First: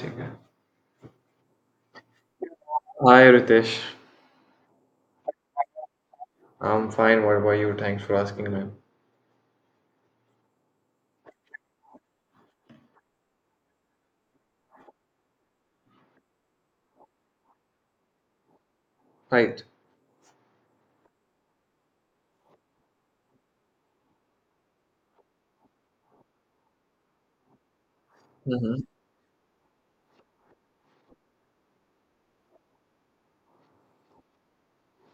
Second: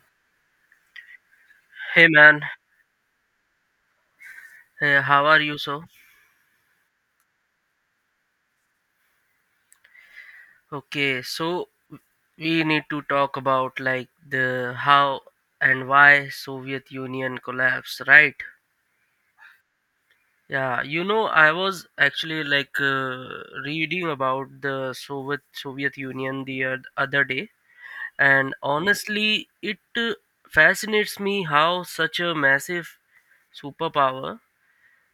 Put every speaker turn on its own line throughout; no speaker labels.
ठीक है।
Hey man,
Hi Ritesh.
how are you so?
I'm fine. What about you? Thanks for asking, man.
Okay, so we need to talk about like the how and why Soviet Union collapsed, right?
Right.
Yeah, I was actually reading about the Soviet Union the other day, and
Hmm.
honestly, it fascinates me how such a massive superpower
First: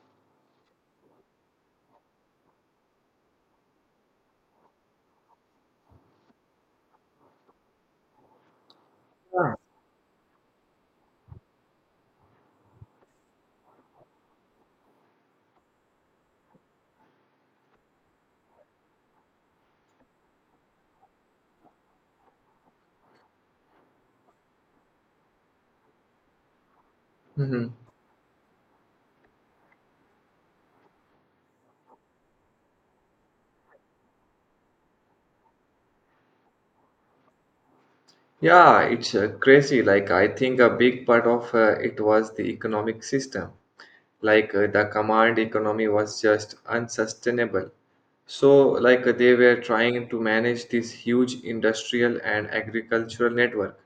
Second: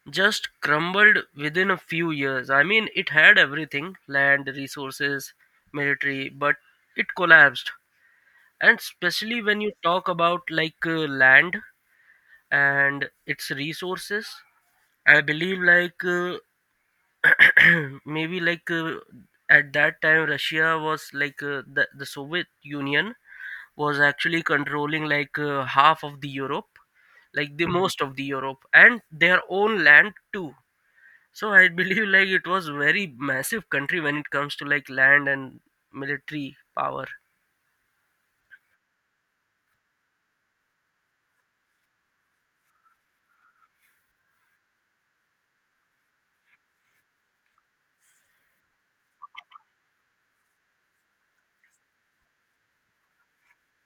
just crumbled within a few years. I mean, it had everything land, resources, military, but it collapsed. And especially
Yeah.
when you talk about like land and its resources, I believe like maybe like at that time Russia was like the Soviet Union was actually controlling like half of the Europe, like the
Hmm.
Most of the Europe, and their own land too. So I believe like it was very massive country when it comes to like land and military power.
Yeah, it's crazy. I think a big part of it was the economic system. The command economy was just unsustainable. So, they were trying to manage this huge industrial and agricultural network,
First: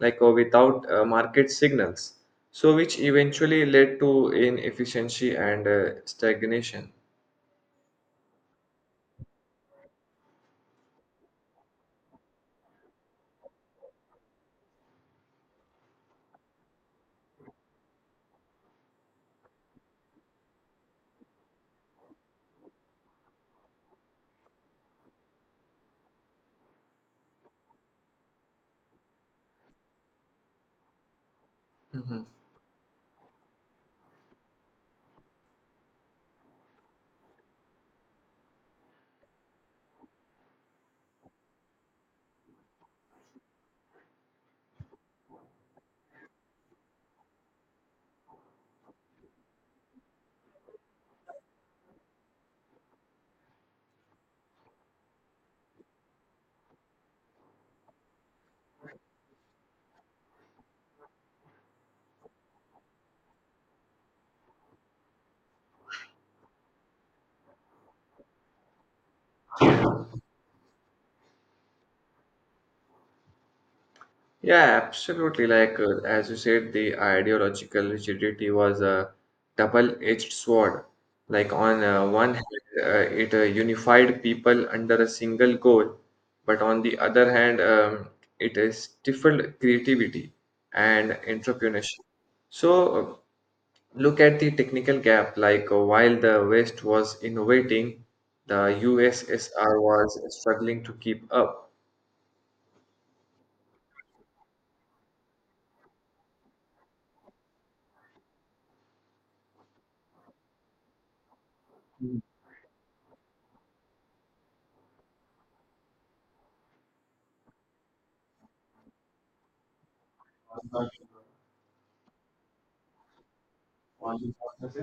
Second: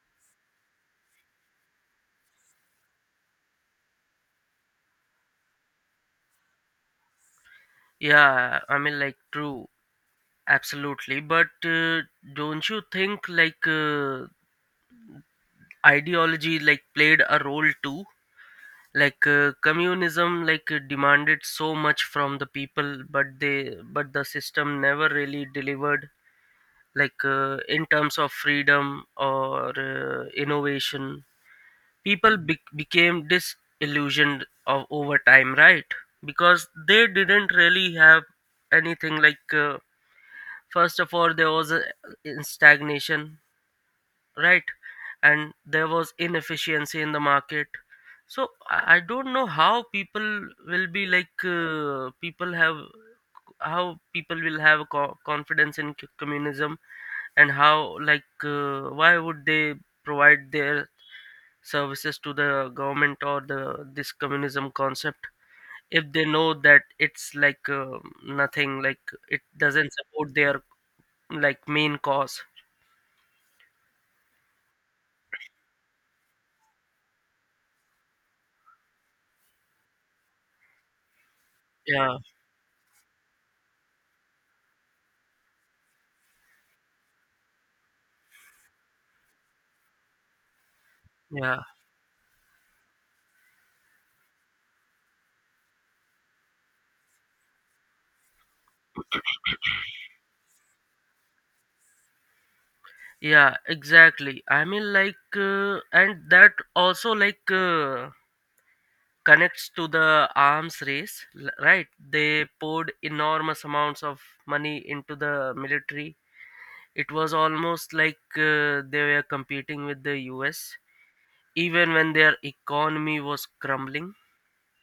without market signals. So, which eventually led to inefficiency and stagnation.
Yeah, I mean like true, absolutely. But don't you think like ideology like played a role too? Like communism like demanded so much from the people, but the system never really delivered like in terms of freedom or innovation.
Mhm.
People became disillusioned of over time, right? Because they didn't really have anything, like first of all there was a in stagnation, right? And there was inefficiency in the market. So I don't know how people will be like people have how people will have confidence in communism, and how like why would they provide their services to the government or the this communism concept if they know that it's like nothing, like it doesn't support their like main cause.
Yeah, absolutely. As you said, the ideological rigidity was a double-edged sword. Like on
yeah
one hand, it unified people under a single goal, but on the other hand, it stifled creativity and
yeah
entrepreneurship. So uh, look at the technical gap. While the West was innovating, the USSR was struggling to keep up.
yeah Exactly, I mean like and that also like connects to the arms race right, they poured enormous amounts of money into the military. It was almost like they were competing with the us even when their economy was crumbling.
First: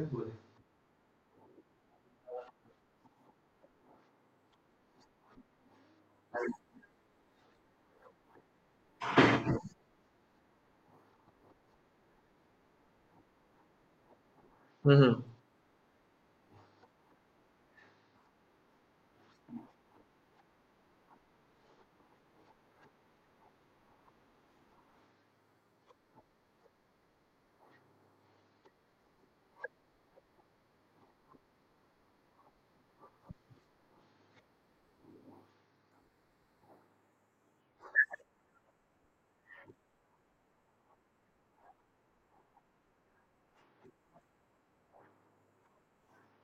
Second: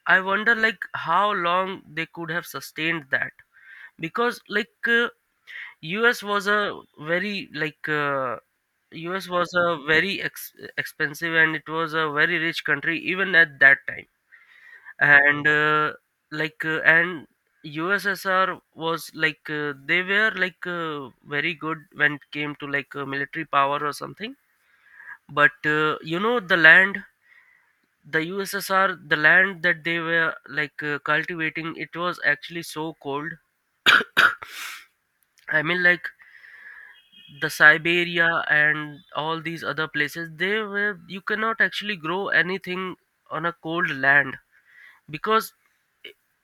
I wonder like how long they could have sustained that, because like us was a very like uh, us was a very expensive and it was a very rich country even at that time.
Mhm.
And uh, like uh, and ussr was like they were like very good when it came to like military power or something. But you know the land the USSR, the land that they were like cultivating, it was actually so cold. I mean, like the Siberia and all these other places, they were you cannot actually grow anything on a cold land, because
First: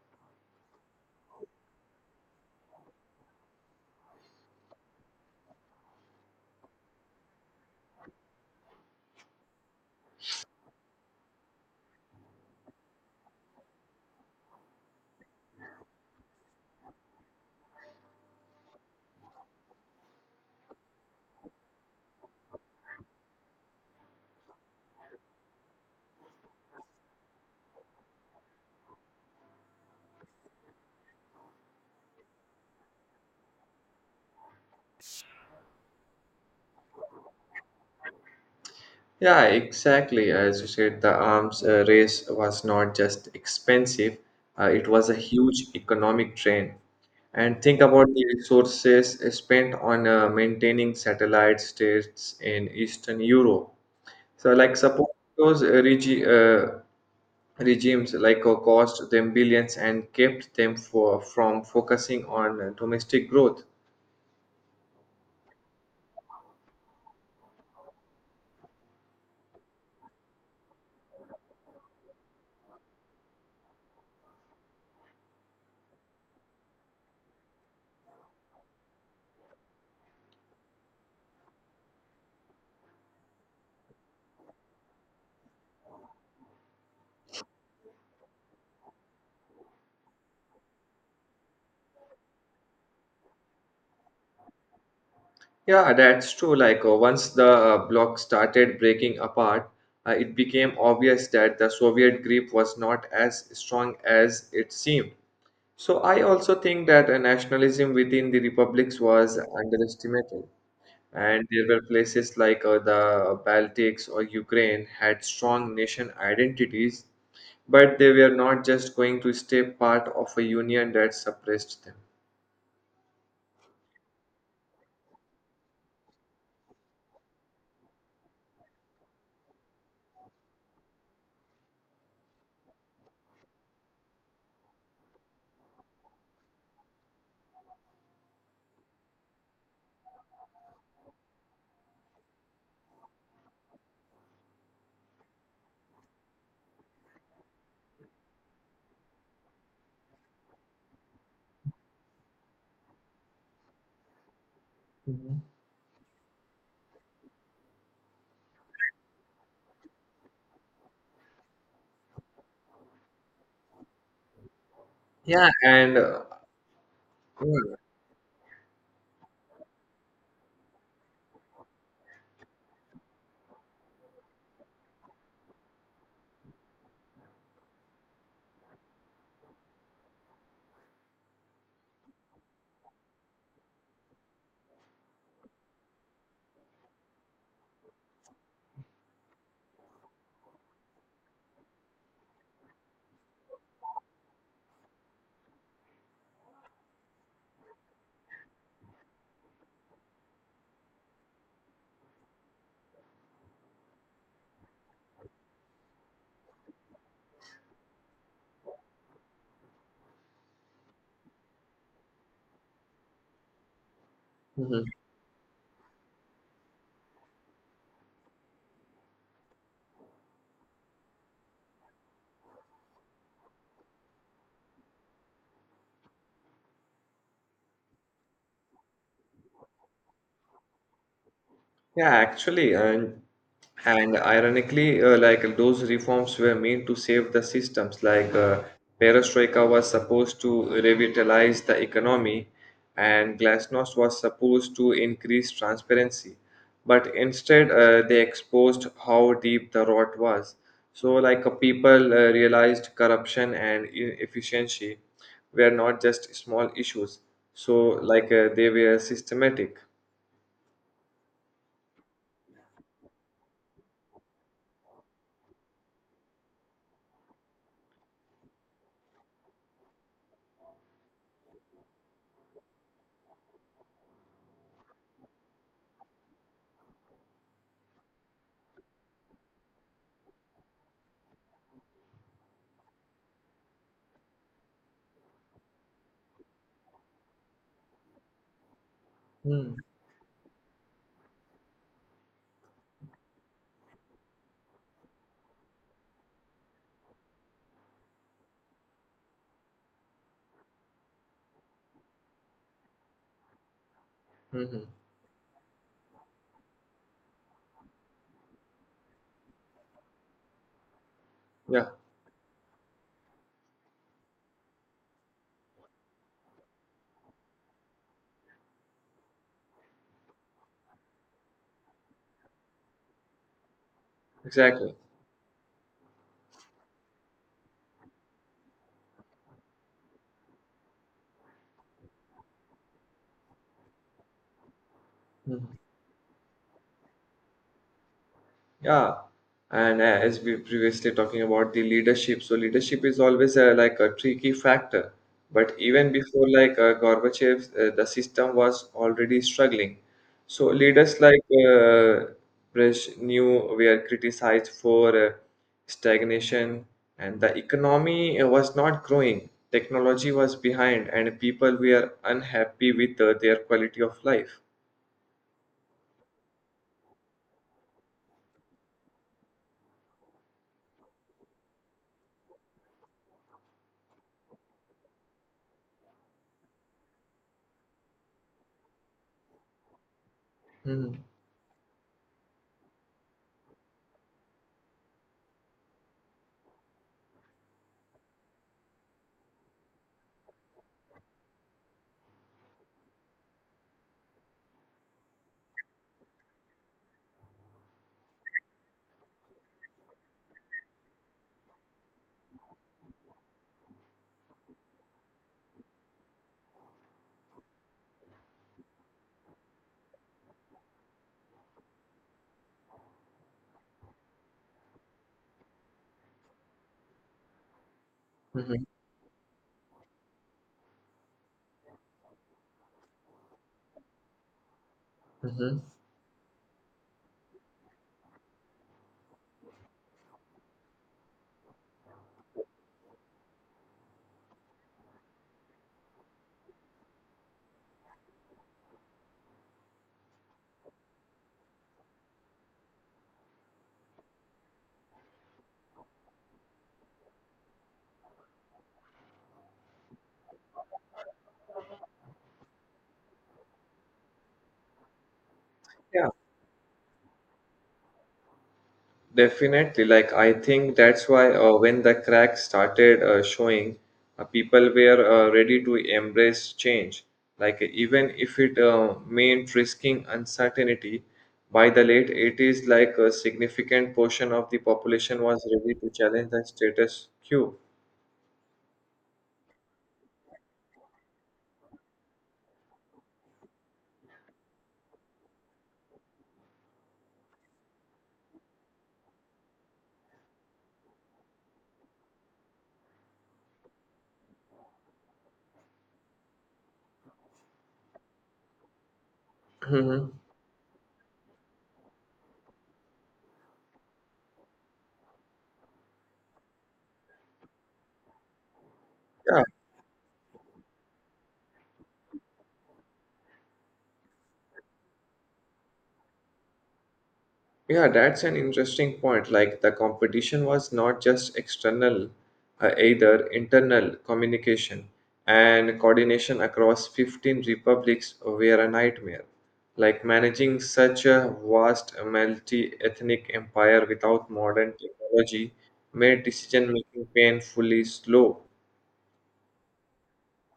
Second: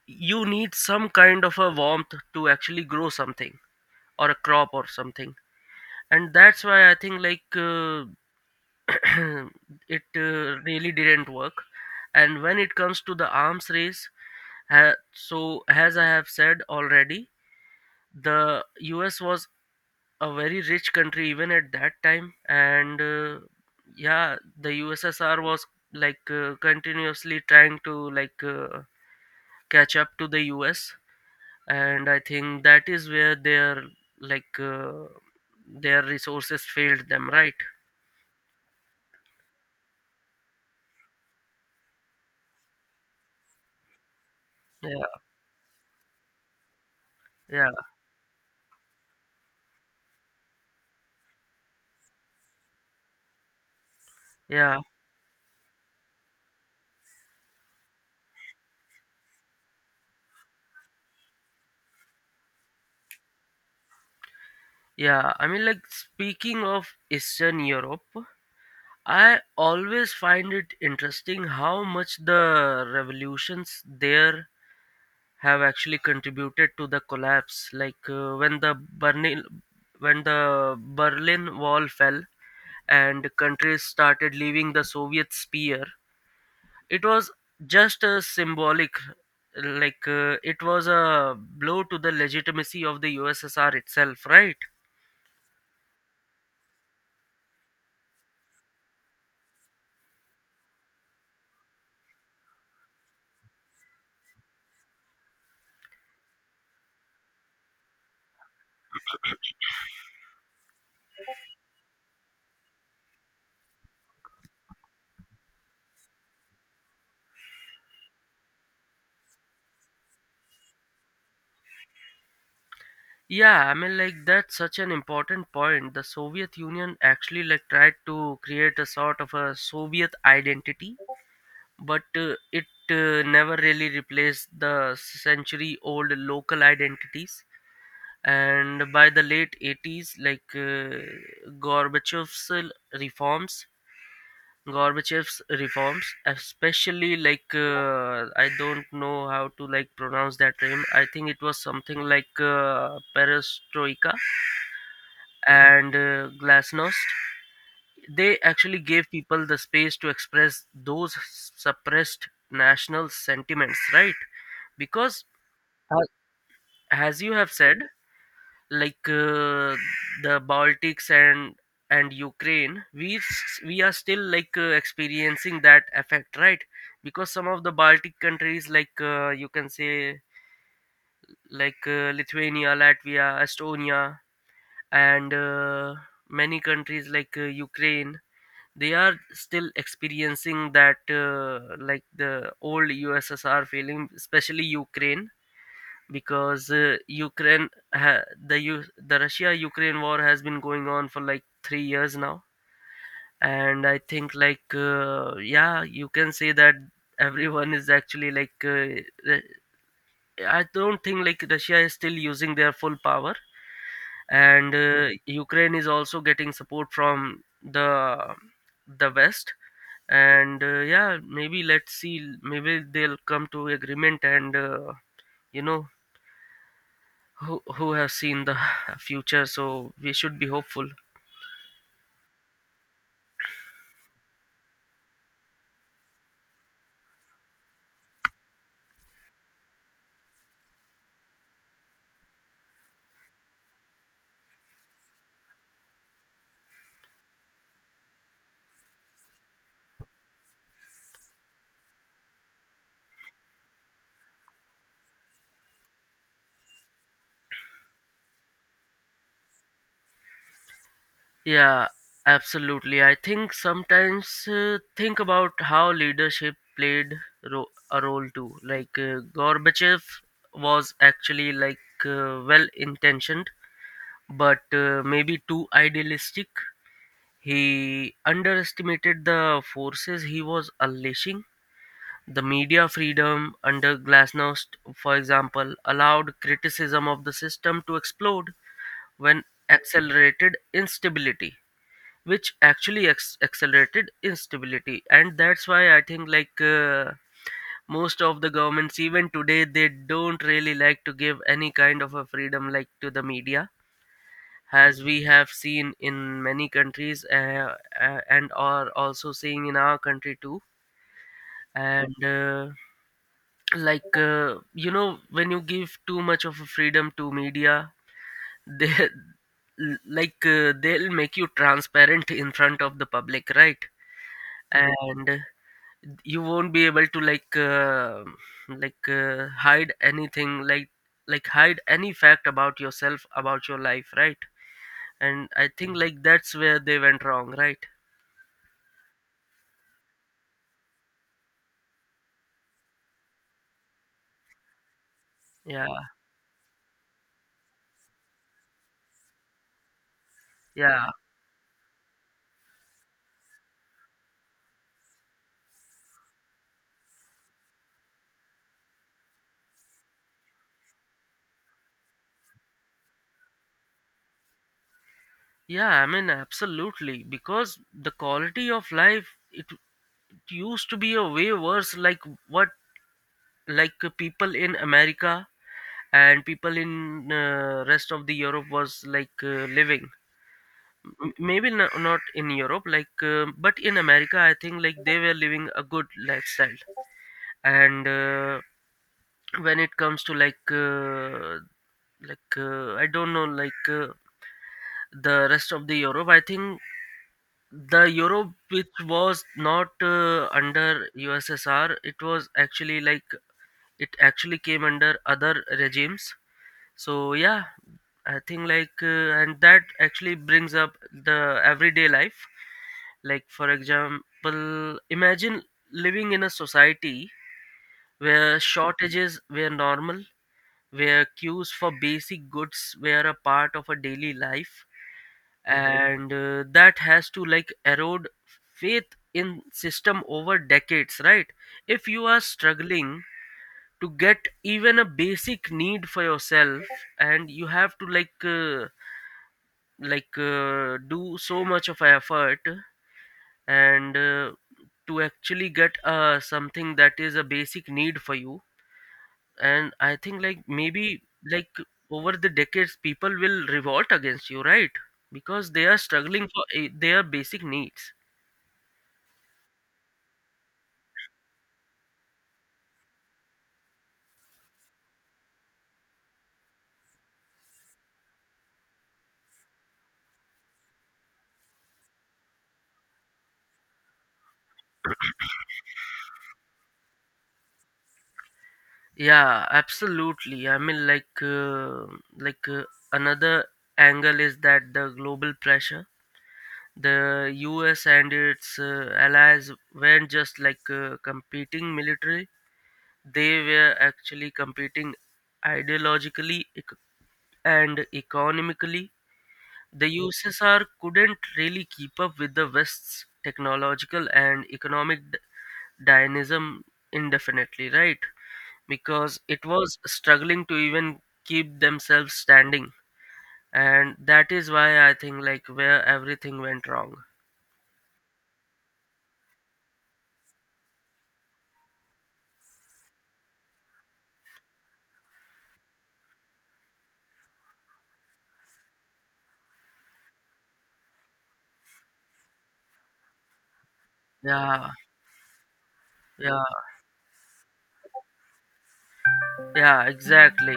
you need some kind of a warmth to actually grow something or a crop or something. And that's why I think like it really didn't work. And when it comes to the arms race, so as I have said already, the us was a very rich country even at that time. And yeah, the ussr was like continuously trying to like catch up to the us, and I think that is where their like their resources failed them, right?
Yeah, exactly. As you said, the arms race was not just expensive, it was a
yeah
huge economic drain. And
yeah
think about the resources spent on maintaining satellite states in Eastern Europe. So, like,
yeah
support those regimes cost them billions and kept them from focusing on domestic growth.
yeah I mean, like, speaking of eastern europe, I always find it interesting how much the revolutions there have actually contributed to the collapse. Like when the Berlin Wall fell and countries started leaving the Soviet sphere, it was just a symbolic. Like it was a blow to the legitimacy of the USSR itself, right?
Yeah, that's true. Once the bloc started breaking apart, it became obvious that the Soviet grip was not as strong as it seemed. So I also think that nationalism within the republics was underestimated. And there were places the Baltics or Ukraine had strong nation identities, but they were not just going to stay part of a union that suppressed them.
Yeah, I mean, like that's such an important point. The Soviet Union actually like tried to create a sort of a Soviet identity, but it never really replaced the century-old local identities. And by the late 80s, like reforms, Gorbachev's reforms, especially like I don't know how to like pronounce that name. I think it was something like perestroika and glasnost. They actually gave people the space to express those suppressed national sentiments, right? because
Yeah, and
uh, as you have
yeah.
said, like the baltics and ukraine we we are still like experiencing that effect, right? Because some of the baltic countries like you can say like lithuania latvia estonia, and many countries like ukraine, they are still experiencing that like the old USSR feeling, especially Ukraine, because Ukraine ha- the U- the Russia Ukraine war has been going on for like 3 years now, and I think like yeah, you can say that everyone is actually like Ru- I don't think like Russia is still using their full power, and
Mhm.
Ukraine is also getting support from the West. And yeah, maybe let's see, maybe they'll come to agreement, and you know who has seen the future, so we should be hopeful.
Yeah, actually, and ironically, like those reforms were meant to save the systems. Perestroika was supposed to revitalize the economy, and Glasnost was supposed to increase transparency. But instead, they exposed how deep the rot was. So, people realized corruption and inefficiency were not just small issues. So, they were systematic.
Yeah, absolutely, I think sometimes think about how leadership played a role too, like gorbachev was actually like well intentioned, but maybe too idealistic. He underestimated the forces he was unleashing. The media freedom under Glasnost, for example, allowed criticism of the system to explode when
Hmm.
accelerated instability, which actually accelerated instability. And that's why I think, like, most of the governments, even today, they don't really like to give any kind of a freedom like to the media.
Hmm.
As we have seen in many countries and are also seeing in our country too,
Yeah.
and like when you give too much of a freedom to media, they like they'll make you transparent in front of the public, right?
Exactly.
And you won't be able to like hide anything, like hide any fact about yourself about your life, right? And I
Mhm.
think like that's where they went wrong, right?
Yeah. And as we previously talking about the leadership, so leadership is always like a tricky factor. But
yeah
even before Gorbachev, the system was already struggling. So
yeah
leaders Brezhnev were criticized for stagnation, and the economy was not growing. Technology was behind, and people were unhappy with their quality of life.
yeah I mean absolutely, because the quality of life it used to be a way worse, like what like people in america and people in rest of the europe was like living.
Mm,
Maybe no, not in europe like but in america I think like they were living a good lifestyle. And when it comes to like I don't know like the rest of the europe, I think the europe which was not under ussr, it was actually like it actually came under other regimes. So yeah, I think like and that actually brings up the everyday life. Like for example imagine living in a society where
mhm,
shortages were normal, where queues for basic goods were a part of a daily life,
mhm.
and that has to like erode faith in system over decades, right? If you are struggling to get even a basic need for yourself, and you have to like do so much of effort, and to actually get something that is a basic need for you. And I think like maybe like over the decades people will revolt against you, right? Because they are
Yeah,
struggling for their basic needs.
definitely, like I think that's why when the cracks started showing, people were ready to embrace change. Like even if it meant risking uncertainty, by the late 80s, like a significant portion of the population was ready to challenge the status quo.
Yeah, absolutely, I mean like like uh, another angle is that the global pressure, the US and its allies weren't just like competing military, they were actually competing ideologically and economically. The
Mhm.
USSR couldn't really keep up with the West's technological and economic dynamism indefinitely, right? Because
Yeah,
it was struggling to even keep themselves standing. And that is why I think like where everything went wrong.
Yeah, that's an interesting point. Like the competition was not just external, either internal communication and coordination across 15 republics were a nightmare. Like managing such a vast multi-ethnic empire without
Yeah,
modern technology made
yeah.
decision making painfully slow.
Yeah, exactly.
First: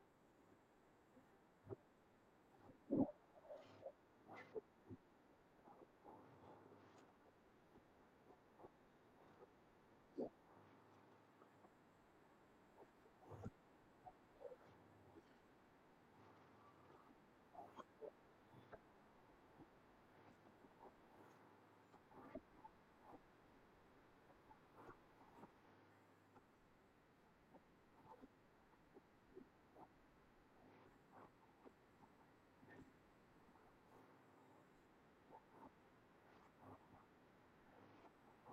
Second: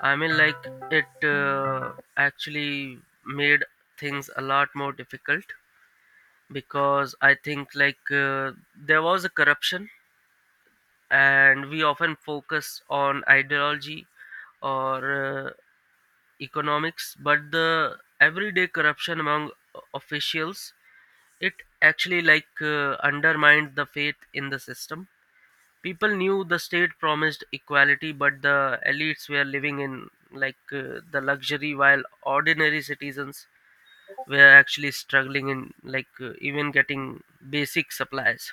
I mean, like, it actually made things a lot more difficult, because I think, like, there was a corruption, and we often focus on ideology or economics, but the everyday corruption among officials, it actually like undermined the faith in the system. People knew the state promised equality, but the elites were living in like the luxury, while ordinary citizens were actually struggling in like even getting basic supplies.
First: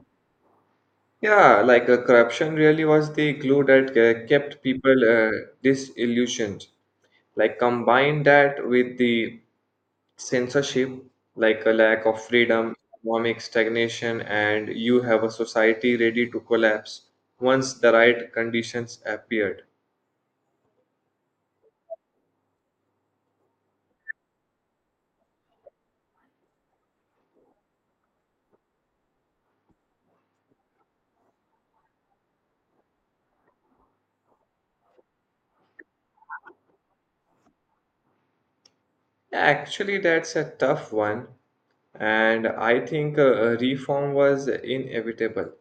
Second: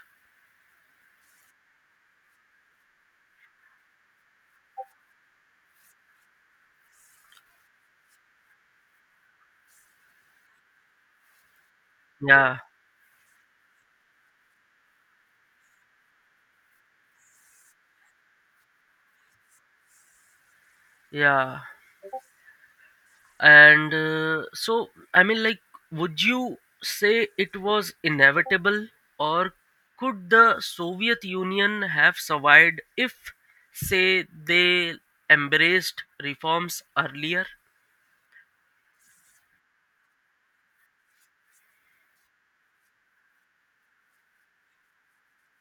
Yeah, corruption really was the glue that kept people disillusioned. Like combine that with the censorship, like a lack of
Yeah,
freedom, economic stagnation, and you have a society ready to collapse once the right conditions appeared.
yeah. And so, I mean, like, would you say it was inevitable, or could the Soviet Union have survived if, say, they embraced reforms earlier?
Actually, that's a tough one, and I think a reform was inevitable.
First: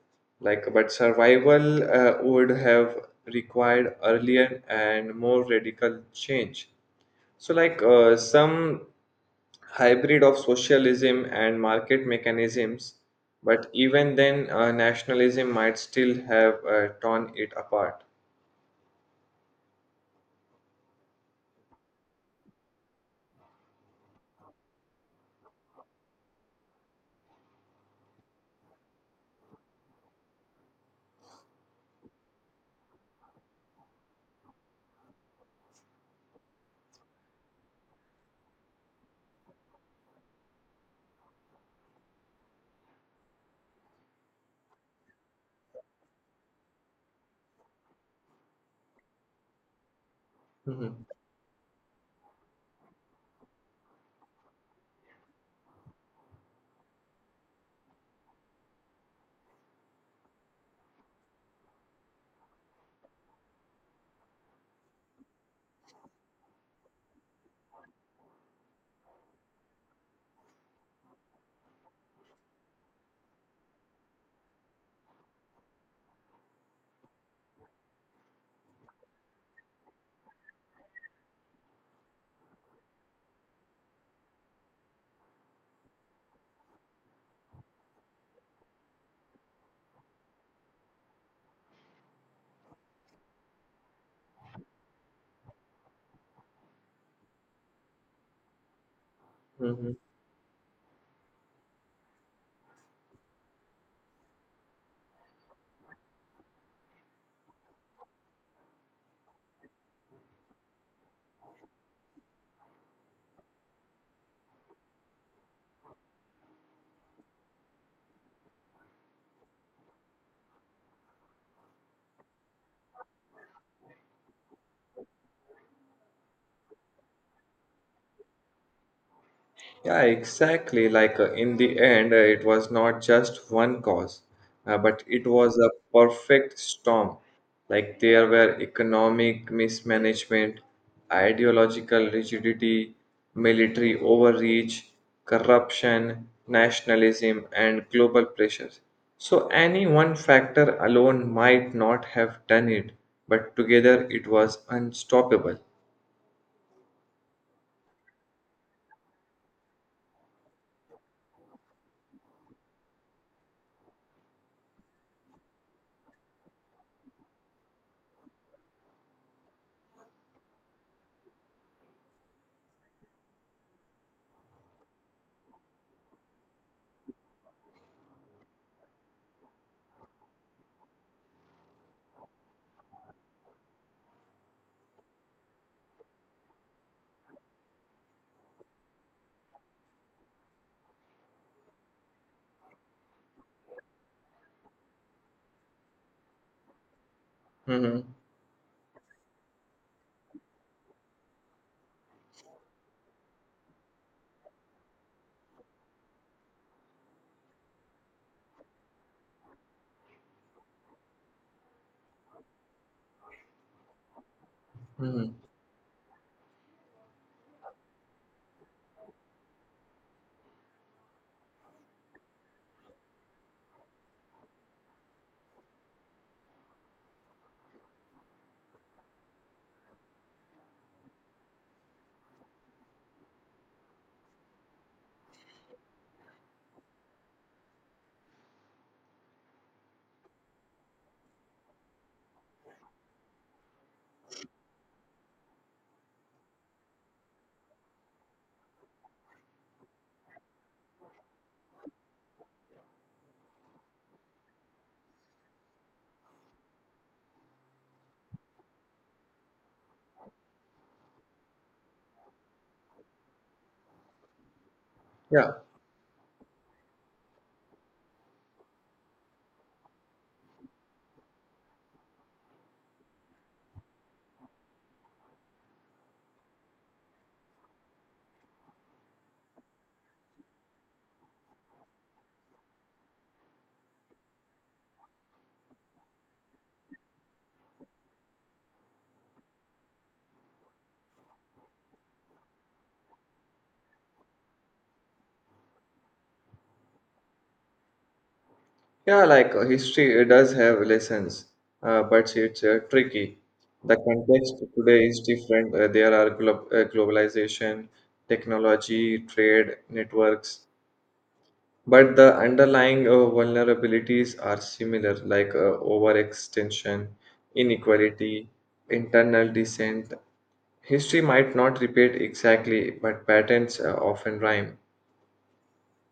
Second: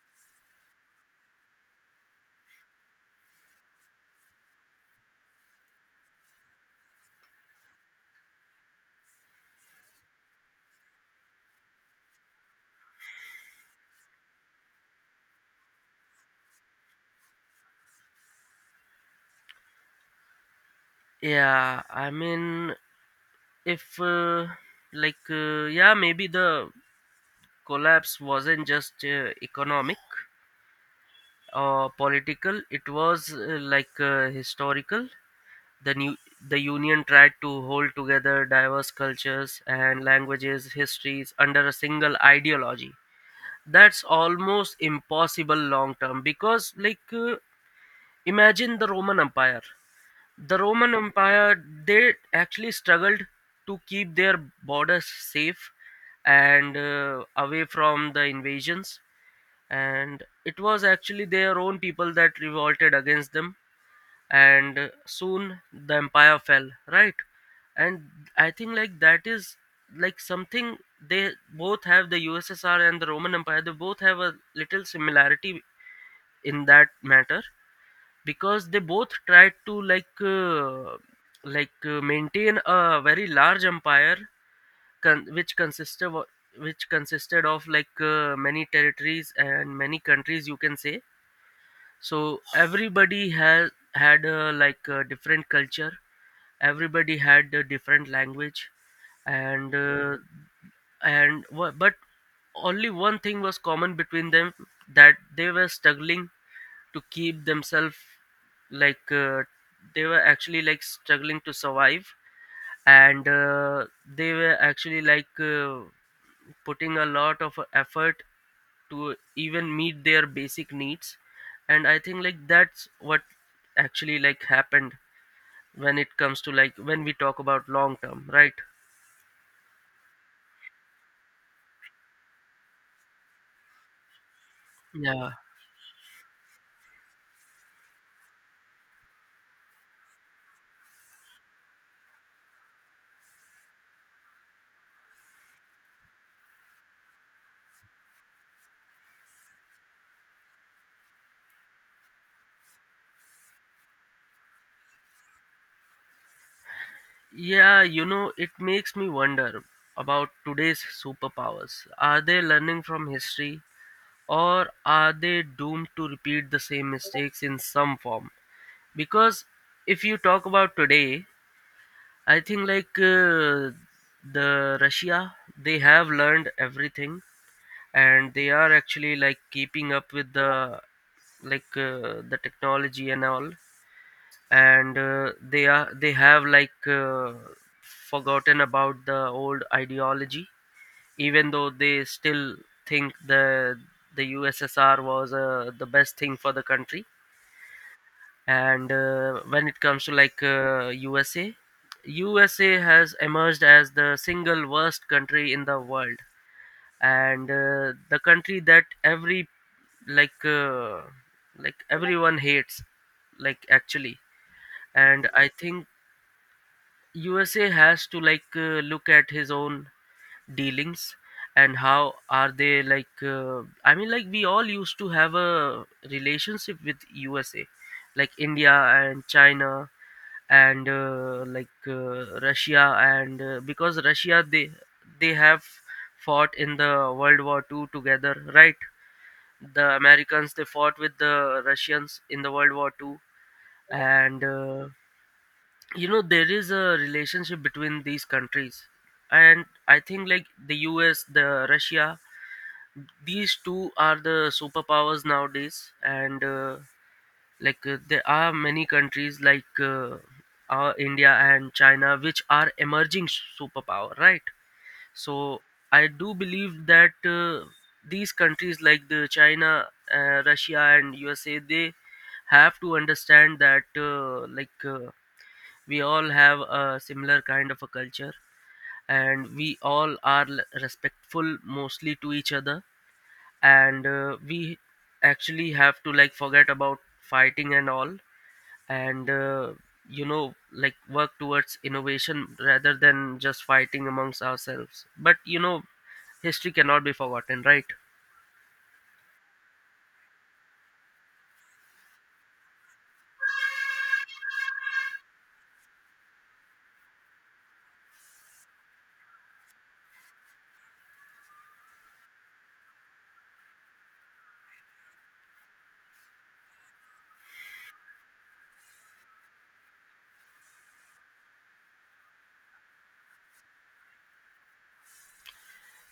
Like, but survival would have required earlier and more radical change. So, some hybrid of socialism and market mechanisms, but even then, nationalism might still have torn it apart.
Yeah, I mean, if like yeah, maybe the collapse wasn't just economic or political, it was historical. The new the union tried to hold together diverse cultures and languages histories under a single ideology. That's almost impossible long term, because like imagine the roman empire The Roman
Mhm.
Empire, they actually struggled to keep their borders safe and away from the invasions. And it was actually their own people that revolted against them. And soon the empire fell, right? And I think like that is like something they both have, the USSR and the Roman Empire, they both have a little similarity in that matter because they both tried to maintain a very large empire which which consisted of many territories and many countries, you can say. So everybody has had like a different culture, everybody had a different language. And uh, and wha- but only one thing was common between them, that they were struggling to keep themselves, like uh, they were actually like struggling to survive. And they were actually putting a lot of effort to even meet their basic needs. And I think like that's what actually like happened when it comes to like when we talk about long term, right?
Yeah, exactly. In the end, it was not just one cause, but it
yeah
was a perfect storm. Like there were economic mismanagement, ideological rigidity, military overreach, corruption, nationalism, and global pressures. So any one factor alone might not have done it, but together it was unstoppable.
yeah, you know, it makes me wonder about today's superpowers. Are they learning from history, or are they doomed to repeat the same mistakes in some form? Because if you talk about today, I think the Russia, they have learned everything and they are actually like keeping up with the the technology and all. And they have forgotten about the old ideology, even though they still think the USSR was the best thing for the country.
Hmm.
And when it comes to USA, USA has emerged as the single worst country in the world, and the country that like uh, everyone hates, like actually. And
Hmm.
I think USA has to look at his own dealings and how are they I mean, like, we all used to have a relationship with USA, like India and China, and like Russia, and because Russia, they have fought in the World War Two together, right? The Americans, they fought with the Russians in the World War Two. And You know, there is a relationship between these countries, and I think like the US, the Russia, these two are the superpowers nowadays. And like There are many countries our India and China which are emerging superpower, right?
Yeah.
So I do believe that these countries like the China, Russia and USA, they have to understand that we all have a similar kind of a culture, and we all are respectful mostly to each other. And we actually have to like forget about fighting and all. And You know, like work towards innovation rather than just fighting amongst ourselves. But you know, history cannot be forgotten, right?
Yeah, history does have lessons, but it's tricky. The context today is different. There are globalization, technology, trade networks, but the underlying vulnerabilities are similar, overextension, inequality, internal dissent. History might not repeat exactly, but patterns often rhyme.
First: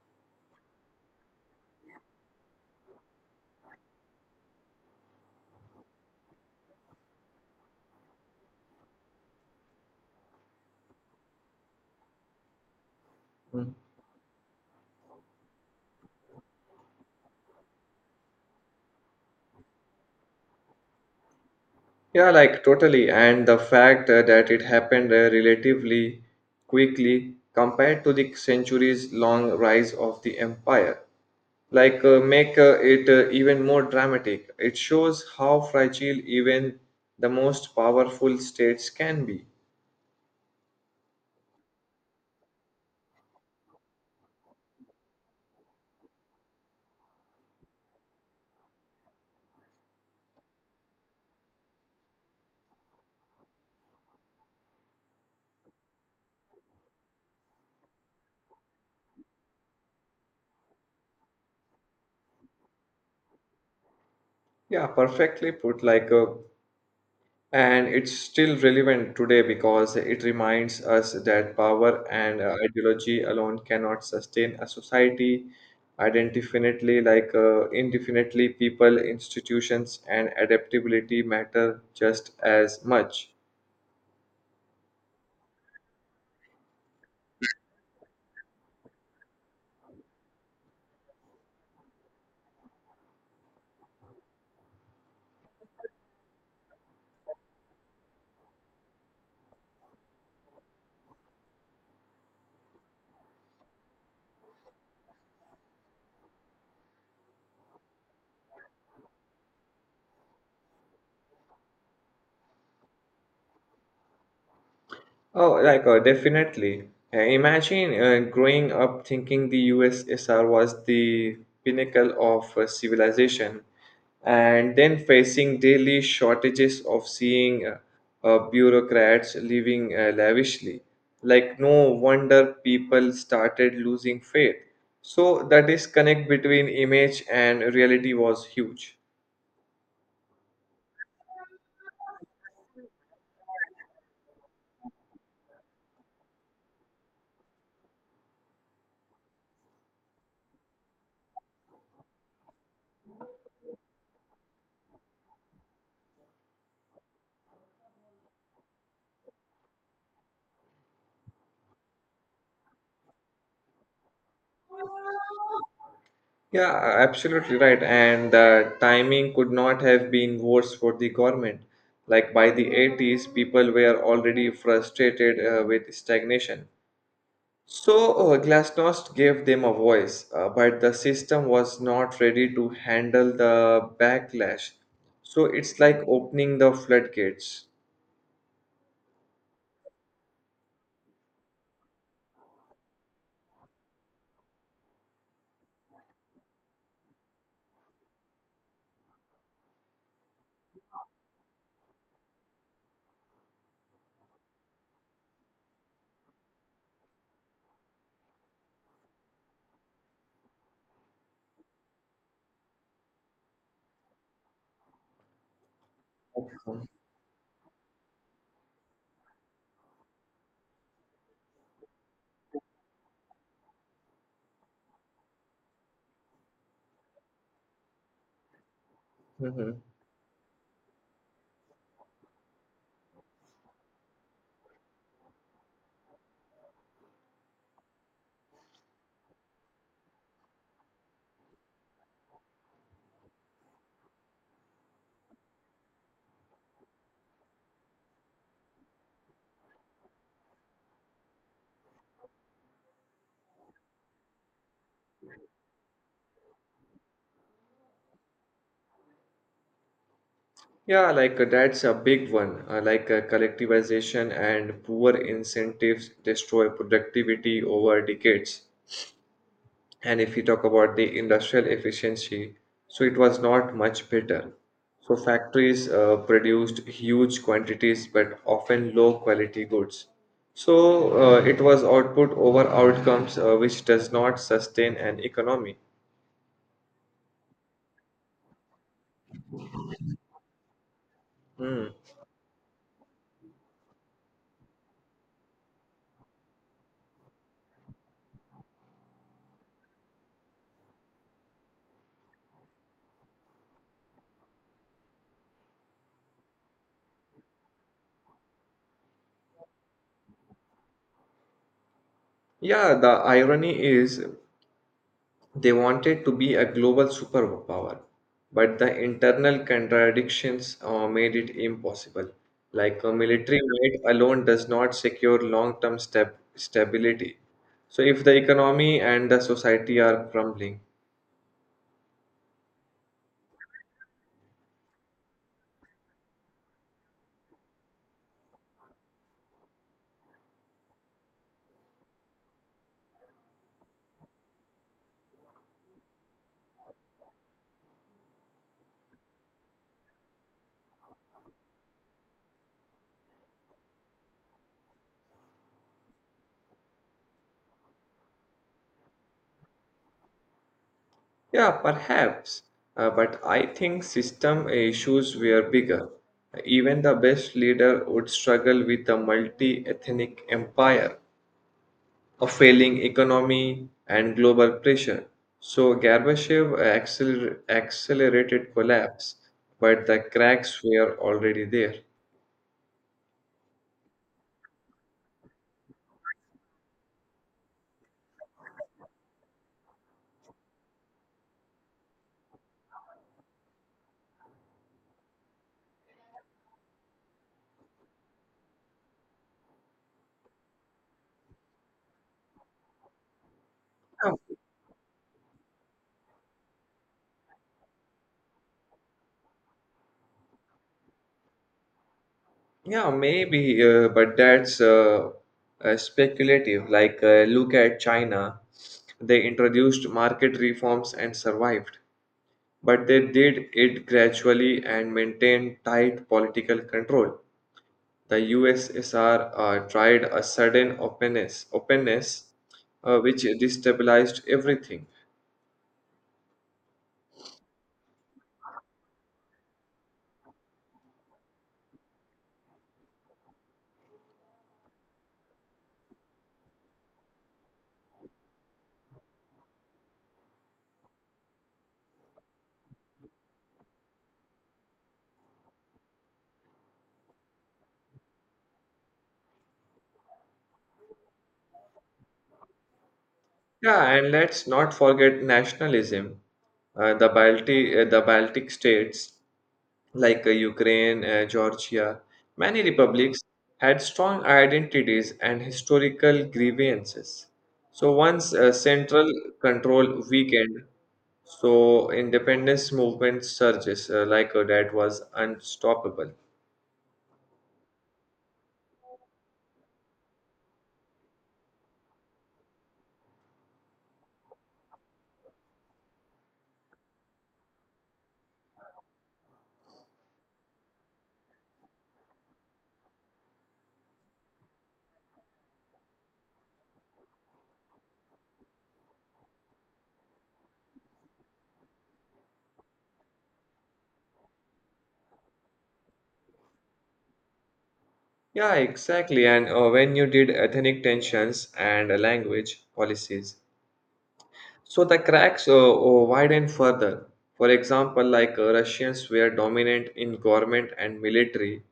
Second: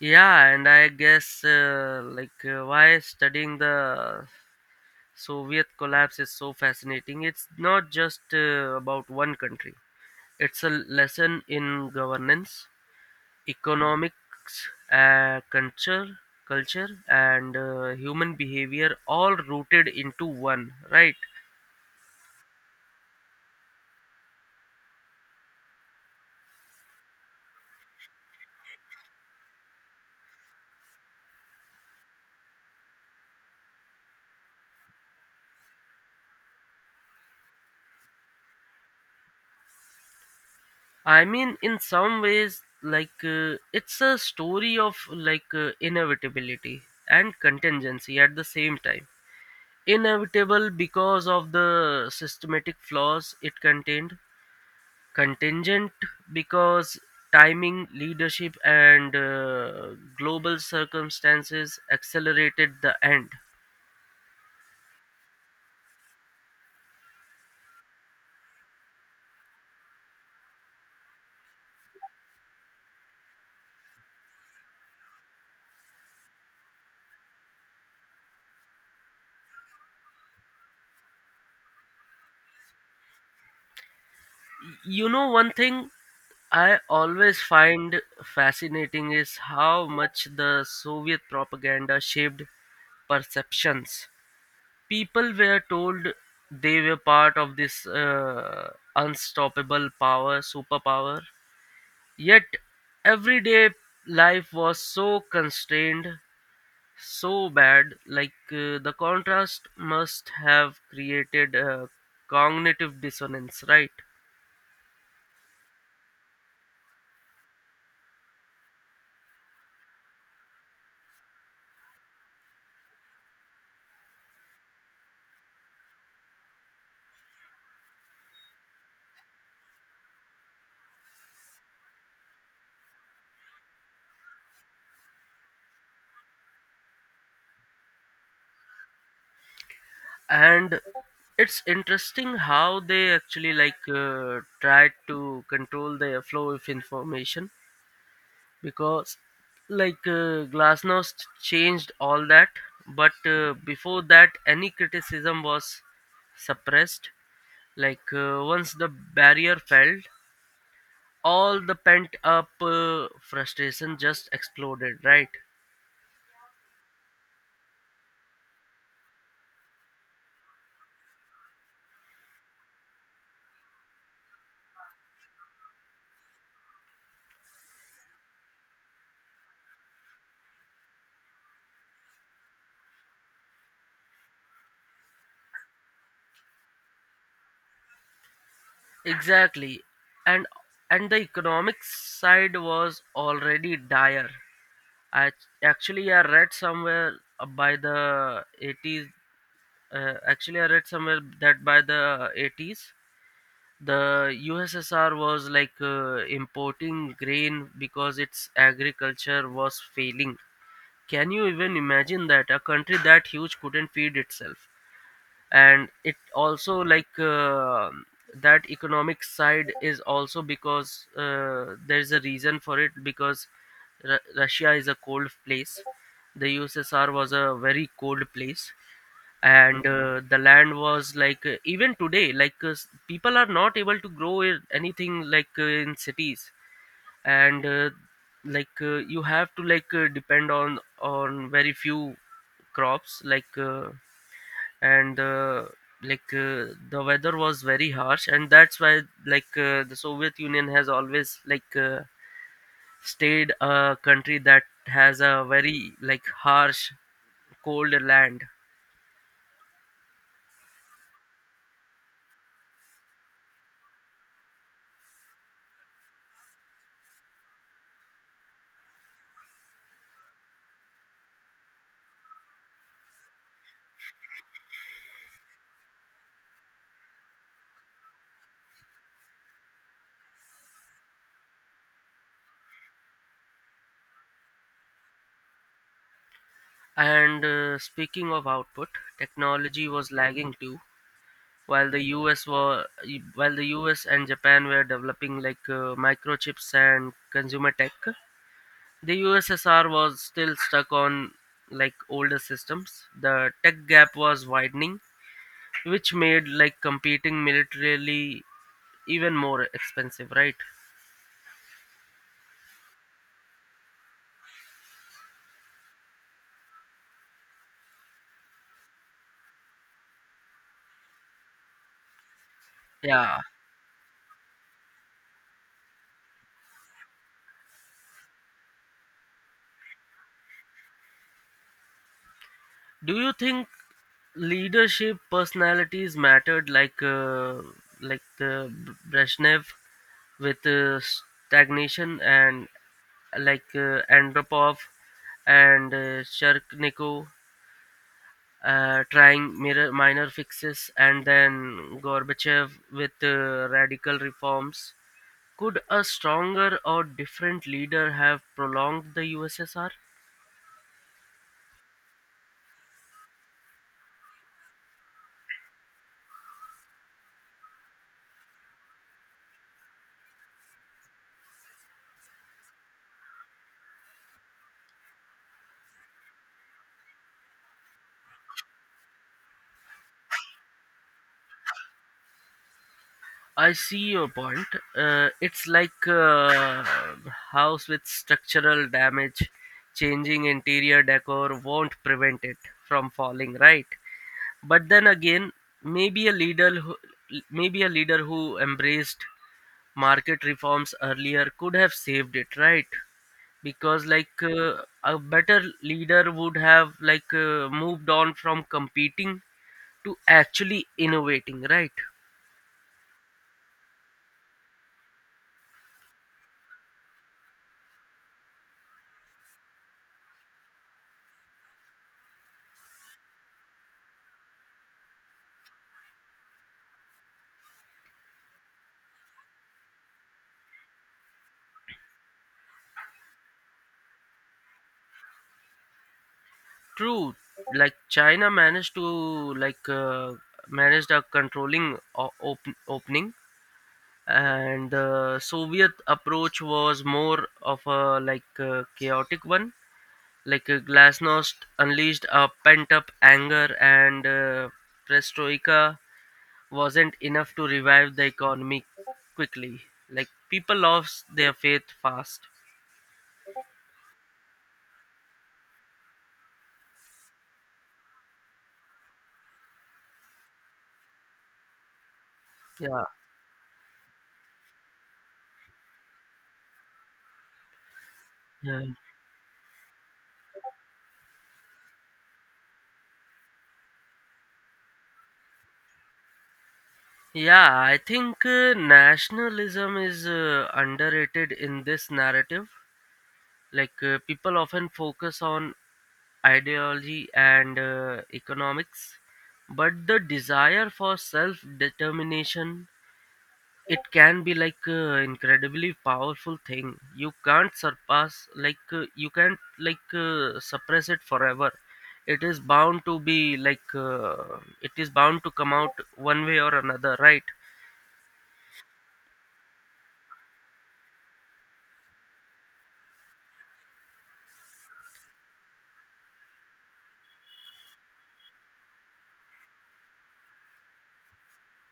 Yeah, and I guess why studying the Soviet collapse is so fascinating. It's not just about one country. It's a lesson in governance, economics, uh, culture, culture, and human behavior, all rooted into one. Right?
Yeah, like totally. And the fact that it happened relatively quickly compared to the centuries long rise of the empire, make it even more dramatic. It shows how fragile even the most powerful states can be.
I mean, in some ways, it's a story of inevitability and contingency at the same time. Inevitable because of the systematic flaws it contained. Contingent because timing, leadership, and global circumstances accelerated the end.
Yeah, perfectly put. And it's still relevant today because it reminds us that power and ideology alone cannot sustain a society. Indefinitely, indefinitely, people, institutions, and adaptability matter just as much.
You know, one thing I always find fascinating is how much the Soviet propaganda shaped perceptions. People were told they were part of this unstoppable power, superpower, yet everyday life was so constrained, so bad. The contrast must have created a cognitive dissonance, right?
Oh, definitely. Imagine growing up thinking the USSR was the pinnacle of civilization, and then facing daily shortages of seeing bureaucrats living lavishly. Like, no wonder people started losing faith. So, the disconnect between image and reality was huge.
And it's interesting how they actually tried to control their flow of information, because glasnost changed all that. But before that, any criticism was suppressed. Once the barrier fell, all the pent up frustration just exploded, right?
Yeah, absolutely right. And the timing could not have been worse for the government. Like by the 80s, people were already frustrated with stagnation. So Glasnost gave them a voice, but the system was not ready to handle the backlash. So it's like opening the floodgates.
Exactly. And and the economic side was already dire. I actually i read somewhere uh, by the 80s uh, actually i read somewhere that by the 80s, the USSR was importing grain because its agriculture was failing. Can you even imagine that a country that huge couldn't feed itself? And it also
Okay.
that economic side is also because there's a reason for it, because Russia is a cold place. The USSR was a very cold place.
Mhm.
And the land was even today people are not able to grow anything in cities. And like You have to depend on very few crops like and like the weather was very harsh, and that's why the Soviet Union has always stayed a country that has a very like harsh cold land.
Yeah, that's a big one. Collectivization and poor incentives destroy productivity over decades. And if you talk about the industrial efficiency, so it was not much better. So factories produced huge quantities but often low quality goods. So it was output over outcomes, which does not sustain an economy.
And speaking of output, technology was lagging too.
Hmm.
While the us were while the US and Japan were developing microchips and consumer tech, the USSR was still stuck on like older systems. The tech gap was widening, which made like competing militarily even more expensive, right?
Yeah, the irony is they wanted to be a global superpower, but the internal contradictions made it impossible. Like a
Yeah,
military might alone does not secure long term stability. So, if the economy and the society are crumbling,
do you think leadership personalities mattered? Like the Brezhnev with stagnation, and Andropov, and Sharkniko trying mirror minor fixes, and then Gorbachev with radical reforms. Could a stronger or different leader have prolonged the USSR?
yeah, perhaps. But I think system issues were bigger. Even the best leader would struggle with a multi ethnic empire, a failing economy, and global pressure. So Gorbachev accelerated collapse, but the cracks were already there.
I see your point. It's like a house with structural damage. Changing interior decor won't prevent it from falling, right? But then again, maybe a leader who maybe a leader who embraced market reforms earlier could have saved it, right? Because
Yeah,
a better leader would have moved on from competing to actually innovating, right?
yeah, maybe, but that's speculative. Look at China. They introduced market reforms and survived, but they did it gradually and maintained tight political control. The USSR tried a sudden openness which destabilized everything.
True, like China managed to managed a controlling opening, and the Soviet approach was more of a chaotic one. Glasnost unleashed a pent-up anger, and perestroika wasn't enough to revive the economy quickly. Like people lost their faith fast.
Yeah, and let's not forget nationalism. Uh, the Baltic states Ukraine, Georgia, many
yeah
republics had strong identities and historical grievances. So once
yeah,
central control weakened, so independence movement surges that was unstoppable.
yeah I think nationalism is underrated in this narrative. People often focus on ideology and economics, but the desire for self determination, it can be incredibly powerful thing. You can't surpass you can't suppress it forever. It is bound to be like it is bound to come out one way or another, right?
Yeah, exactly. And when you did ethnic tensions and language policies, so the cracks widened further. For example, Russians were dominant in government and military,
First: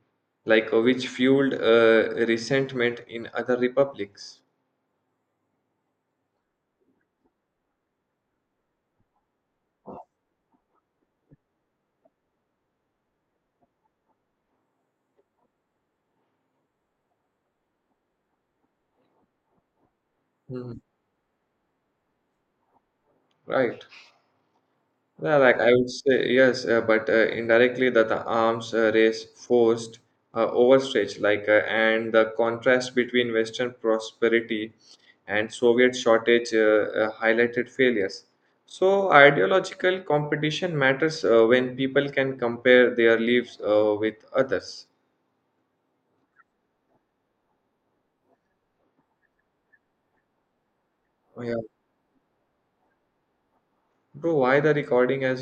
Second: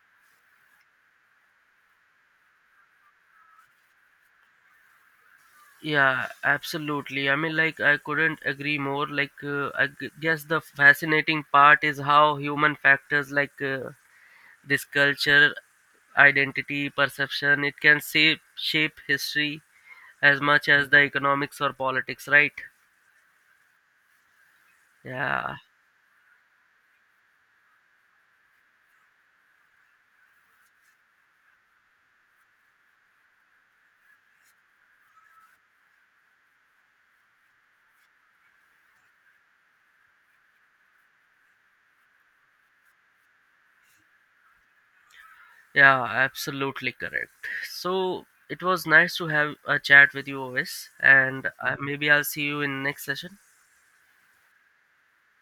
which fueled resentment in other republics.
Yeah, absolutely. I mean, like, I couldn't agree more. Like, guess the fascinating part is how human factors this culture, identity, perception, it can shape history as much
Mhm.
as the economics or politics, right?
Right. Yeah,
Yeah,
like I would say yes, but indirectly that the arms race forced overstretch, and the contrast between Western prosperity and Soviet shortage highlighted failures. So ideological competition matters when people can compare their lives with others.
yeah, absolutely correct. So it was nice to have a chat with you, always,
Oh,
and
yeah,
maybe I'll see you in next session.
bro, why the recording has